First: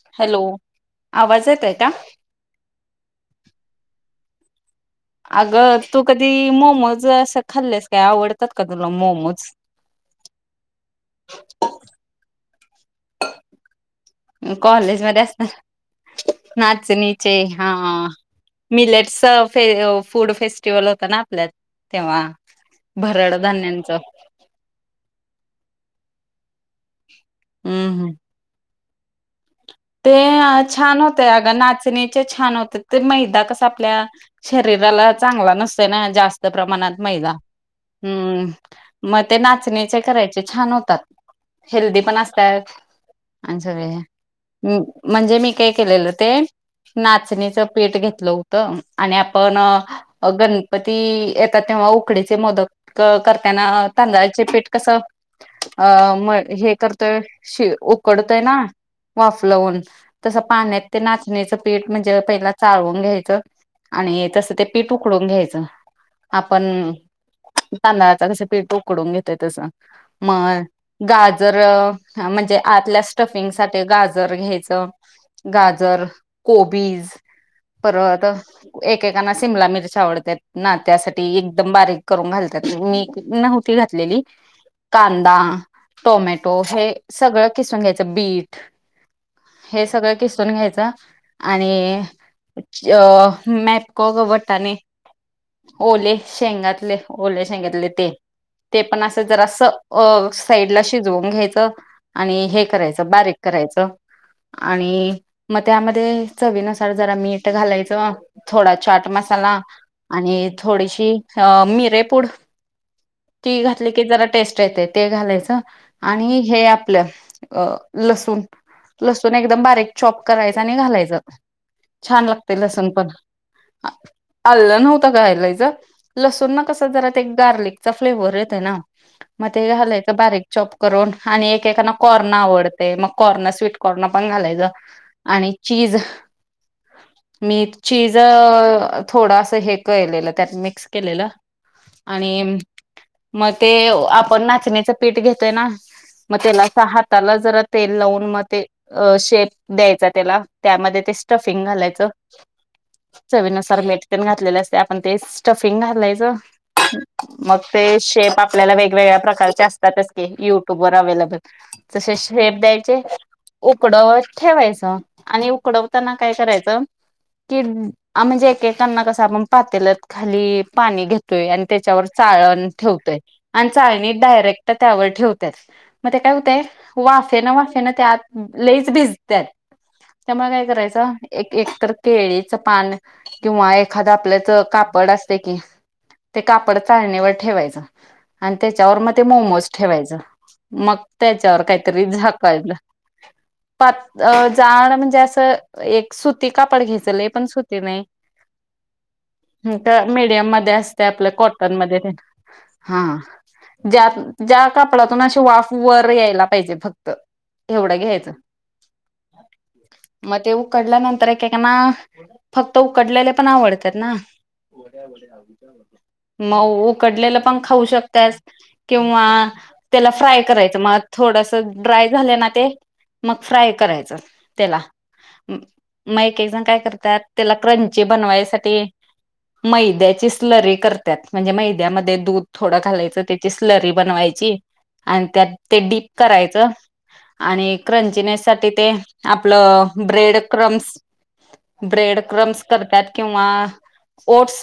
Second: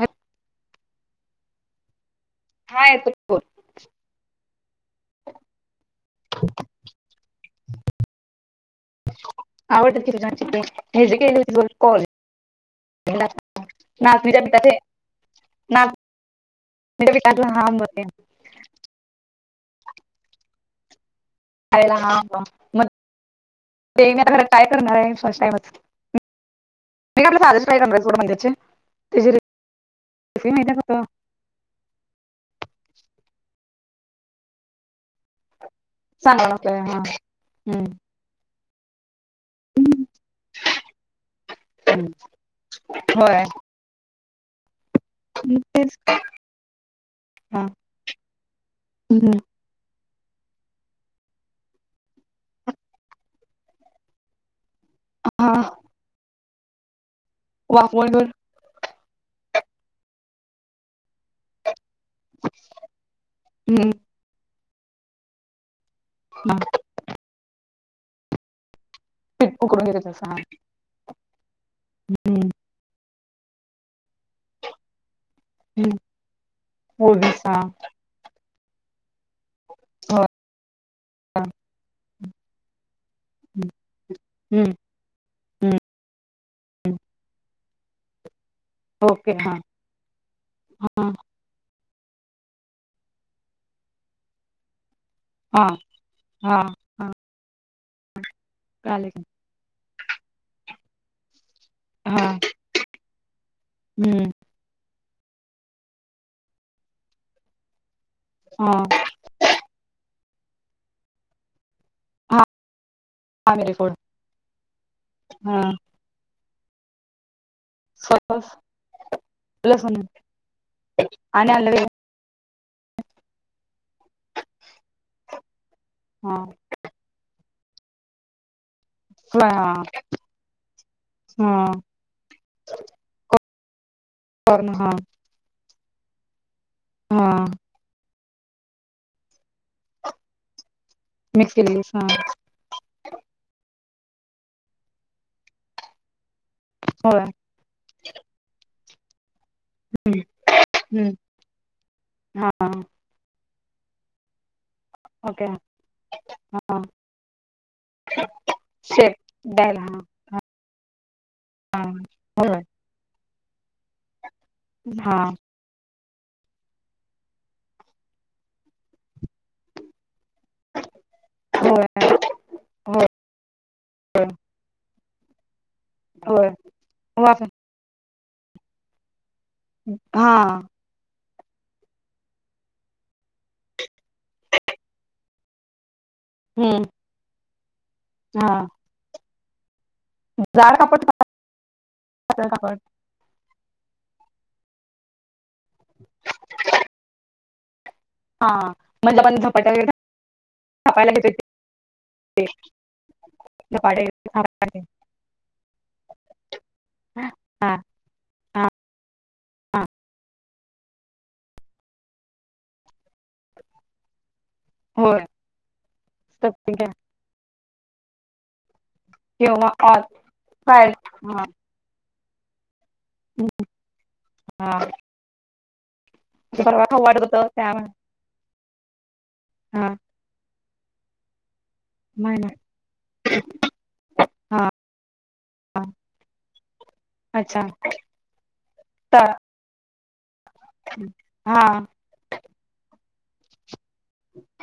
हॅ हॅलो. आवाज येत आहे का? हा येतो. बोल अगं तू कधी मोमोज असं खाल्लेस काय? आवडतात का तुला मोमोज? आवडत ती तुझची हे जे केली हो कॉल [unintelligible] नाचणीच्या पिठाचे. कॉलेजमध्ये असतात म ह बते [inaudible] मिलेटस फूड फेस्टिवल होत ना आपल्यात. ला तेव्हा म भरड धान्यांचं [inaudible] काय करणारे फर्स्ट टामच. [inaudible] मी साधश काय हम्म हम्म. त्याचे ते ते छान होतय अगं नाचणी छान होतात. ते मैदा कसा आपल्या शरीराला चगला नस ते ना. जास्त सांगावं लागतंय हा प्रमाणात मैदा. हम्म हम्म म ते नाचण्याचे करायच ते छान होतात. हेल्दी हम्म पण असतात. होय आणि सगळे अम म्हणजे मी काय तेच केलेलं ते हा नाचणीचं पीठ घेतलं होतं. आणि हम्म आपण गण पती येतात तेव्हा उकडीचे मोदक करताना. तांदळाचे पीठ कस हा अ म हे करतोय शि वाफवून घेऊन उकडतोय ना. वाफ लावून तसं पाण्यात ते नाचण्याचं पीठ म्हणजे पहिला चाळवून घ्यायचं. हम्म आणि तस ते पीठ उकडून घ्यायचं. हा आपण तांदळाचा कस पीठ उकडून घेत य पीठ तसं. उकडून घेते तसं म हा गाजर हम्म म्हणजे आतल्या स्टफिंग साठी ते गाजर घ्यायचं. हम्म गाजर, कोबीज परत एकेकाना शिमला मिरच होय आवडतेत ना त्यासाठी एकदम बारीक करून घालतात. मी हम्म नव्हती घातलेली. कांदा, हम्म टोमॅटो हे हम्म सगळं किसून घ्यायचं. बीट. ओके हां. हे सगळं किसून घ्यायचं. आणि अ मॅपको वट्टा आणि [unintelligible] हा ओले हा शेंगातले हा ओले शेंगातले ते ते पण कळालं की असं जरास अ साईडला शिजवून घ्यायचं हा आणि हे करायचं बारीक करायचं हम्म आणि म त्यामध्ये चवीनुसार जरा मीठ घालायचं हा थोडा चाट मसाला आणि थोडीशी अ मिरे पुड हा हा ती मेरे घातली फोड की जरा टेस्ट येतयं ते घालायचं हा आणि हे आपलं अ लस सुण सॉस लसूण एकदम बारीक लसूण चॉप करायच आणि घालायच आणि आलं वेग छान लागतयं लसूण पण आल्ल नव्हतं घायलाच हा लसूण ना कस त जरा ते एक गार्लिकचा फ्लेवर येतयं ना फ्ला म ते हा घालायचं बारीक चॉप करून आणि हा एकेकाना कॉर्न आवडतयं मग कॉर्न स्वीट कॉर्न पण घालायच कॉर्न हा आणि चीज हा मी चीज ज थोडं अस हे केलेलं त्यात मिक्स केलेलं मिक्स केलेली हा आणि म ते आपण नाचण्याच पीठ घेतोय ना म त्याला अस होय हाताला जरा तेल लावून म ते अ शेप द्यायचा हम्म त्याला त्यामध्ये हम्म ते स्टफिंग घालायचं हा चवीनुसार मीठ तेन घातलेले असतयं आपण ते ओके स्टफिंग घालायचं हा मग ते शेप आपल्याला शेप वेगवेगळ्या प्रकारचे द्यायला हा असतात ते ते युट्यूबवर अवेलेबल हा तसे होय शेप द्यायचे उकडवत ठेवायचं हा आणि उ उडवताना काय करायच की आ म्हणजे एकेकांना कसं आपण पातेल्यात खाली पाणी घेतोय आणि त्याच्यावर होय चाळण होय ठेवतोय आणि चाळणी डायरेक्ट त्यावर ठेव त्यात म ते काय होय होतय वाफे न वाफे न ते आत लईच भिजत्यात हा त्यामुळ काय करायचं एक एकतर केळीचं पान किंवा एखादं आपलेच कापड असते कि ते कापड हम्म चाळणीवर ठेवायचं हा आणि त्याच्यावर म ते मोमोज ठेवायचं जाड मग कापड का त्याच्यावर कायतरी पातळ झाकायला कापड पात अ जाड म्हणजे अस एक सुती कापड घेयच लय पण सुत हा म्हणलं पण [unintelligible] हूं त मीडियम मध्ये असतयं आपलं कॉटनमध्ये ते हा झपाटे ज्यात ज्या थापायचे कापडातून अशी वाफ वर यायला पाहिजे फक्त हा हा एवढं घ्यायचं हा म ते ऊकडल्या नंतर एकेकांना फक्त उकडलेले पण आवडत्यात ना होय म स्टफिंग उकडलेलं पण खाऊ शकत्यास किंवा त्याला फ्राय करायचं काय म अत हा थोडस ड्राय झालं ना ते मग फ्राय करायचं हा त्याला म एक ते एकजण काय परवा खाऊ करतात वाटत होत त्याला त्या क्रंची बनवायसाठी हा मैद्याची स्लरी करत्यात म्हणजे मैद्यामध्ये नाही दूध नाही थोडं घालायचं त्याची स्लरी बनवायची हा आणि त्यात ते हा डीप करायच अच्छा आणि क्रंचीनेस साठी ते तर आपलं ब्रेड क्रम हा ब्रेड क्रम्स करत्यात किंवा ओट्स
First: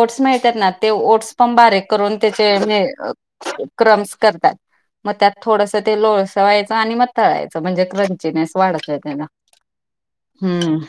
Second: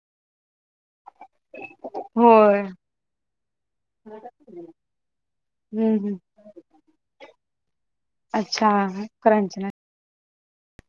ओट्स मिळत्या त ना ते ओट्स पण बारीक करून त्याचे होय हे क्रम्स करतात. म त्यात थोडंसं ते हम्म हम्म लोळसवायचं आणि म तळायचं म्हणजे क्रंचीनेस अच्छा वाढताय. [inaudible] हूं!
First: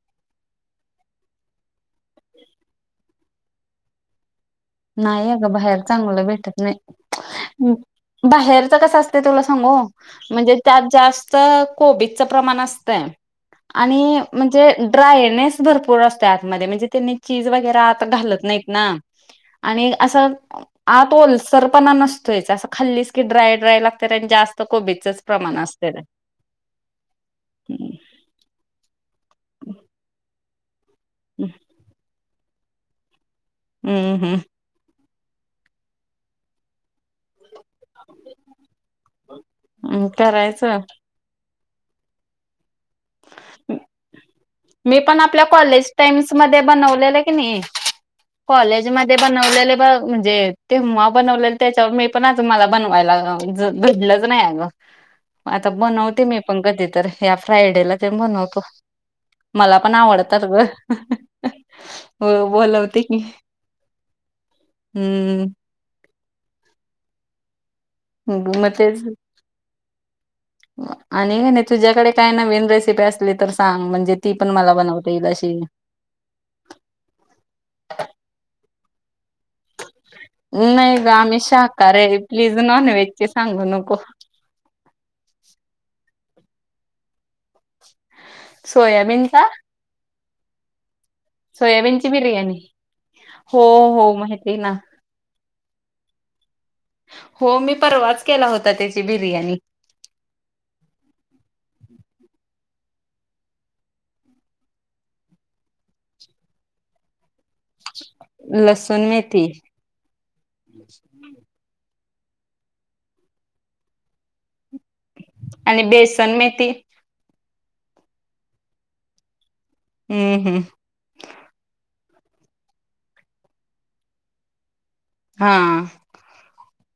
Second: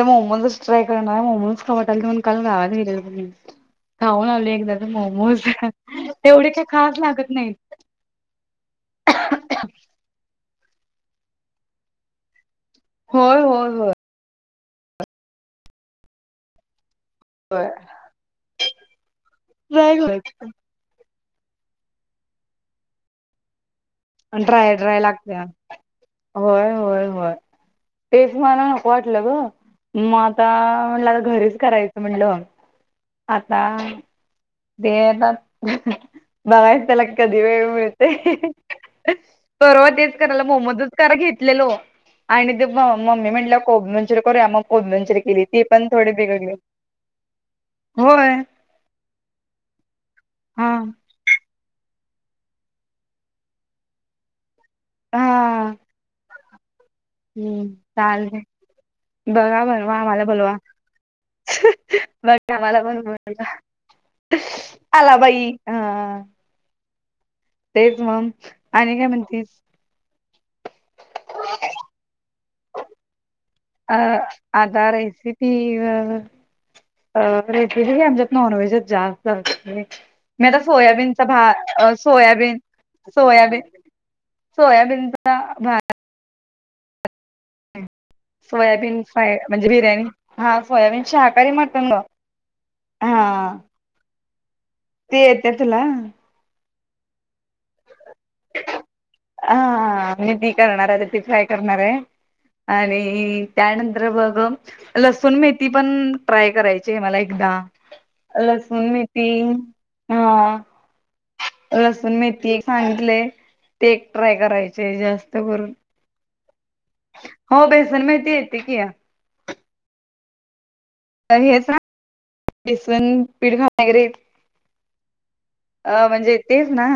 आ मोमोजच ट्राय करणार, मोमोज [unintelligible] खाऊन आली एकदा च नाही मोमोज, अगं बाहेर चांगलं येवढे भेटत काही नाही. खास लागत नाही. बाहेरच कस असतय तुला सांगू म्हणजे त्यात जास्त कोबिजच प्रमाण अस होय होय होय आणि म्हणजे ड्रायनेस भरपूर असतय आतमध्ये म्हणजे ते नी चीज होय वगैरे आत घालत नाहीत ना आणि ड्राय असं करायचं आत ओलसरपणा नसतोयच असं खाल्लीसं की ड्राय ड्राय ला अन ड्राय-ड्राय लागतयां होय, होय, होय. हम्म तेच मला नको वाटलं ग म आता म्हणल आता घरीच करायचं म्हणल आता. हूं हूं! ते येतात बघायचं त्याला कधी वेळ मिळ परवा हम्म तेच कराला करायचं. मोमोज च करा घेतलेलो. आणि ते मम्मी म्हणल्या कोब मनचूर करुया म. मी पण आपल्या कॉलेज टाइम्स मध्ये बनवलेलं की नाही होय कॉलेज. जे मध्ये बनवलेले ब म्हणजे हा ते मॉप. बनवले त्याच्याव मी पण अजून माला बनवायला अ ज घडलंच नाही अगं. आता हा बनवते मी पण कधी तर या हम्म फ्रायडेला तेन चालतंय बनवतो. बघा मला पण बनवा आम्हाला आवडतात बोलवा. ग. हो बघा आम्हाला बोलवते पण की आला हूं! बाई हा तेच मंग मग आणि तेच काय म्हणतीस? आणि काय नाही, तुझ्याकडे काय नवीन रेसिपी असली तर सांग अ म्हणजे ती पण मला आता बनवता येईल रेसीपी अशी अ अ [unintelligible] आमच्यात नॉनव्हेजच जास्त असते व्हयं. नाहीत नाही ग सोयाबीनचा आम्ही भा अ शाकाहारी आहे प्लीज सोयाबीन, नॉनव्हेज ची सोयाबीन सांगू नको सोयाबीनचा भात. सोयाबीन फ्राय सोयाबीनचा म्हणजे बिर्याणी. हा सोयाबीन शाहाकारी मटन ग सोयाबीनची बिर्याणी हा. हो हो माहिती ना. ते येते तुला. हो मी परवाच केला होता त्याची बिर्याणी. हा मी ती करणार आहे, ती फ्राय करणार आहे, आणि त्यानंतर बघ लसूण मेथी, पण ट्राय करायची आहे मला एकदा. लसून मेथी हा. [inaudible] लसुण मेथी एक सांगितलेय, ते एक ट्राय करायचे जास्त करून. आणि बेसन मेथी हो बेसनमेथी येते की या. हूं हूं! तर हेच ना [unintelligible] बेसन पिठ [unintelligible] वगैरे. हा! म्हणजे तेच ना?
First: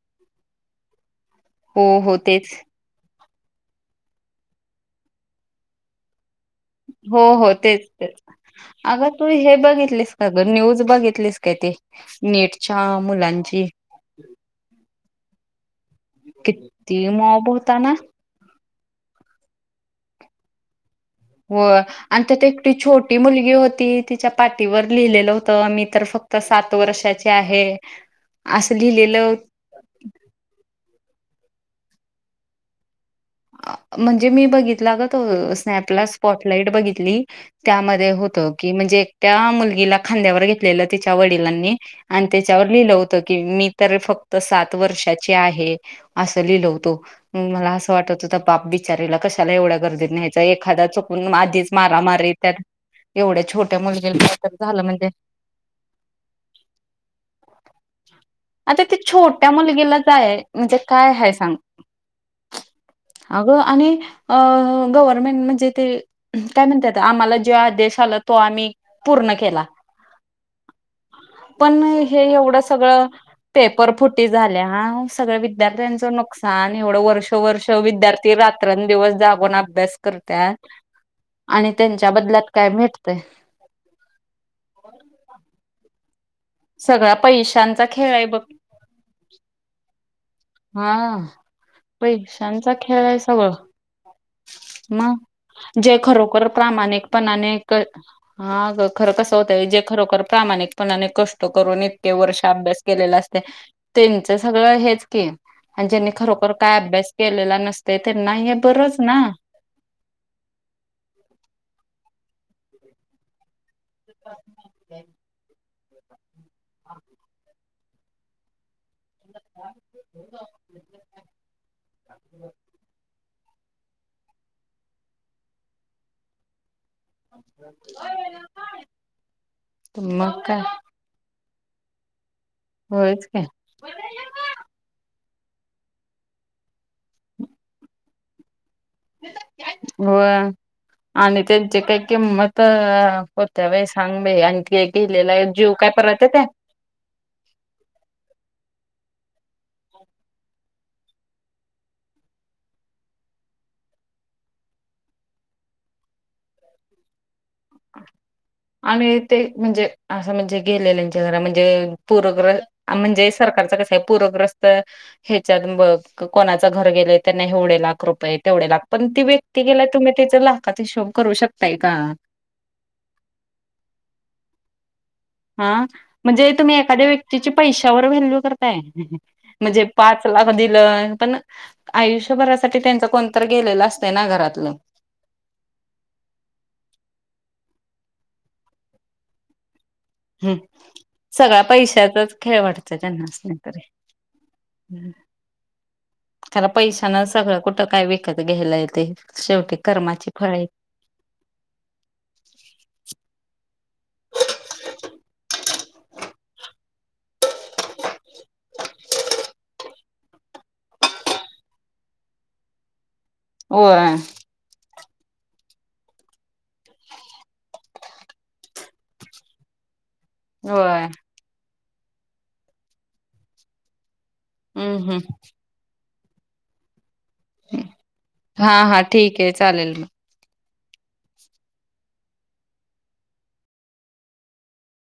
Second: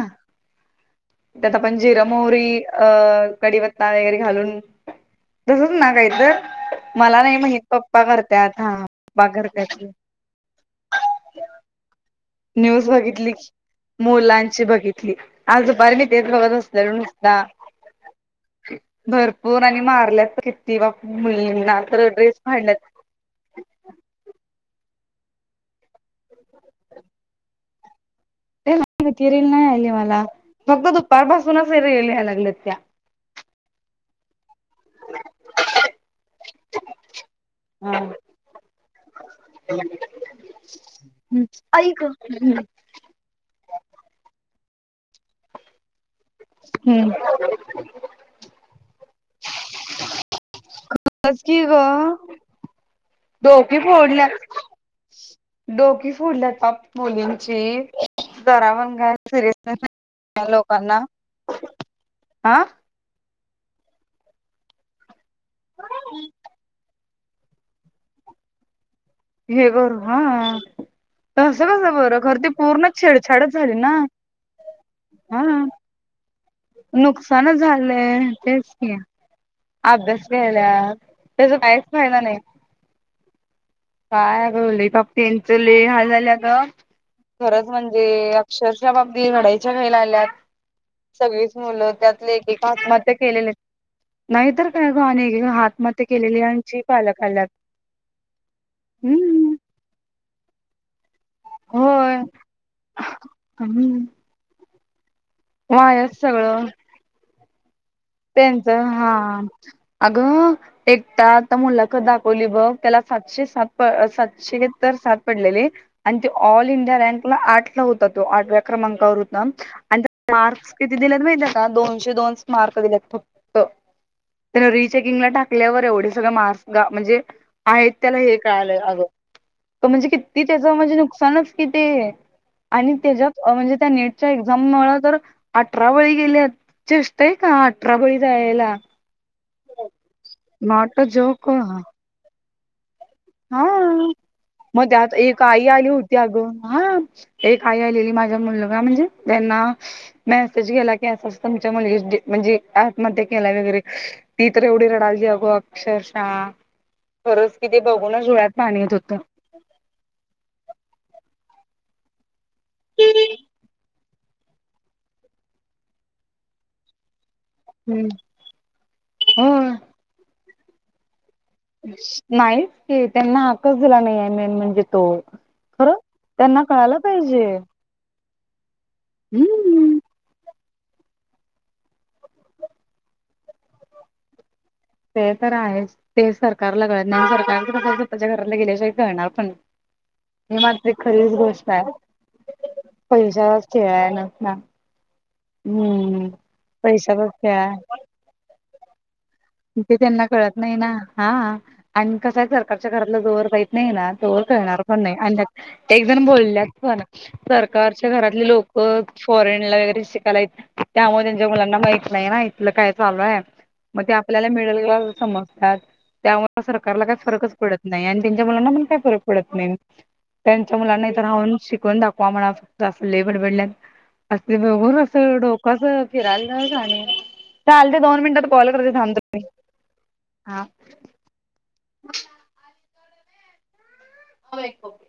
त्यात आपण हो हो जिरमोहरी. तेच अ कडीपत्ता वगैरे घालून तसच ना काहीतर हो हो तेच हा तेच अग तू पप्पा हे करत्यात बघितलीस आग न्यूज बघितलीस काय ते नेटच्या न्यूज बघितली की मुलांची मुलांची बघितली आज दुपारी मी तेच बघत बसल्यालो किती नुसता मॉब होता ना भरपूर आणि मारल्यात किती बाघ मुलींना तर ड्रेस फाडल्यात ती मुलगी होती तिच्या पाठीवर लिहिलेलं होतं मी तर फक्त सात वर्षाची आहे. [inaudible] ती नाही लिहिलेलं ती रील नाही आली मला फक्त दुपारपासूनच रील या लागल्यात त्या म्हणजे मी बघितला अग तो स्नॅपला स्पॉटलाईट बघितली हा त्यामध्ये हम्म होत की म्हणजे त्या मुलगीला खांद्यावर घेतलेलं तिच्या वडिलांनी आणि त्याच्यावर लिहिलं होत त की मी तर फक्त सात वर्षाची आहे अस लिलवतो हम्म. मला असं वाटत होत बाप बिचारीला कशाला एवढ्या गर्दीत न्यायचा एखादा चुक पण खरंच की आधीच ग मारामारी त्यात एवढ्या डोकी छोट्या मुलगीला फोडल्या काहीतर झालं म्हणजे डोकी फोडल्यात पाप मुलींची जरा आता ते पण काय छोट्या सिरियसनेस मुलगीला जाय नादी म्हणजे लोकांना. काय आ आगं आणि अ गव्हर्मेंट म्हणजे ते काय म्हणत्यात आम्हाला जो आदेश आला तो आम्ही पूर्ण केला हे बर हा तसं पण कसं बरं हे खर ते एवढं पूर्ण सगळं छेडछाडच झाली ना? पेपर फुटी हा त आन आती एवढं वर्ष नुकसानच वर्ष झालंय विद्यार्थी तेच की रात्रंदिवस जागूण अभ्यास करत्यात घ्यायला त्याचा आणि काहीच त्यांच्या फायदा नाही बदल्यात काय मीटतय? काय आग लई पाप त्यांचं लय हाल झालं त सगळा खरंच पैशांचा म्हणजे खेळ आहे बघ अक्षर -शा पाप ती रडायच्या घाईला आल्यात हा सगळीच मुलं त्यातले एकेक पैशांचा आत्महत्या केलेले. नाही तर म जे खरोखर पालक आल्यात प्रामाणिकपणाने हा ग खरं कसं हम्म. होतय जे खरोखर प्रामाणिक पणाने कष्ट करून इतके होय वर्ष अभ्यास केलेल असतय हम्म. त्यचं सगळं हेच की आणि ज्यांनी वायाच खरोखर सगळं काय अभ्यास केलेला नसतय त्यांना हे त्यांच बरच हा अगं एकटा आता मुलाखत दाखवली बघ त्याला सातशे सात सातशे किती तर सात पडलेली आणि ते ऑल इंडिया रँक ला आठ ला होता तो आठव्या क्रमांकावर होता आणि त्याला मार्क्स किती दिलेत माहिती आहे का दोनशे दोनस् मार्क्स दिलेत त्याला रिचेकिंगला टाकल्यावर एवढे सगळे मार्क्स गा म्हणजे आहेत त्याला हे कळालं आग म्हणजे तो मग किती काय त्याच म्हणजे नुकसानच कि ते आणि होयच काय त्यज्यात म्हणजे त्या नेट च्या एक्झाम मूळतर अठरा बळी गेल्यात चेष्टाय का अठरा बळी जायायला व्हय अ आणि जोक त्यांचे हा काही किंमत होत्या बाई सांग बाई आणि ते मग त्यात गेलेला एक आई जीव आली काय होती परत येतोय? अगं हा एक आई आलेली माझ्या मुलगा म्हणजे त्यांना मेसेज गेला की असं असं तुमच्या मुलगीच डे म्हणजे आत्महत्या केलाय वगैरे ती तर एवढी रडालती अग अक्षरशः खरच कि ती बघूनच डोळ्यात पाणी येत होतं. आम्ही ते म्हणजे असं म्हणजे गेलेल्यांच्या घरा म्हणजे पूरग्र म्हणजे सरकारच कस आहे पूरग्रस्त हे, चालून कोणाचं घर गेलय. त्यांना एवढे लाख हम्म रुपय, तेवढे लाख पण ती व्यक्ती होय गेलाय. तुम्ही त्याच लाखात हिशोब करू शक नाहीच की, त्यांना हक्कच दिला नाही मेन म्हणजे तो हा, खरं म्हणजे त्यांना तुम्ही कळायला एखाद्या पाहिजे व्यक्तीची पैशावर व्हॅल्यू करताय [unintelligible] म्हणजे पाच लाख दिलय. पण आयुष्यभरासाठी त्यांच कोण तर गेलेलं असत ना घरातल. ते तर आहेच. ते सरकारला कळत नाही. सरकारच स्वतःच्या घराला गेल्याशिवाय कळणार पण नाही. हम्म, सगळा आहे पैशाचाच खेळ वाटतोय तेनासनी पैशाचाच तरी, खेळ आहे ना. हम्म. त्याला पैशान पैशाचाच खेळ सगळं आहे. कुठं काय विकत घ्यायला येतय. ते त्यांना कळत नाही ना, हा, आणि कस हाय, सरकारच्या घरातलं जोवर जात नाही ना, तोवर कळणार पण नाही आणि एकजण बोलल्यात पण, सरकारच्या घरातले लोक फॉरेनला वगैरे शिकायला येतात. त्यामुळ त्यांच्या मुलांना माहित नाही. ना इथलं काय चालू हाय मग होय त्या आप त्याला मिडल लोल समजतात. त्यामुळे सरकारला काय फरकच पडत नाही. आणि त्यांच्या मुलांना पण काय फरक पडत नाही. त्याच्या होय. मुलांना इथं राहून शिकवून दाखवा म्हणाव अस लय बडबडल्यात. आज ती दोघं हम्म हम्म. कसं डोक असं फिरायला जाणे, चालतय दोन मिनिटात कॉल हा करते हा, थांब ठीक आहे चालेल मग हा, [inaudible] [unintelligible]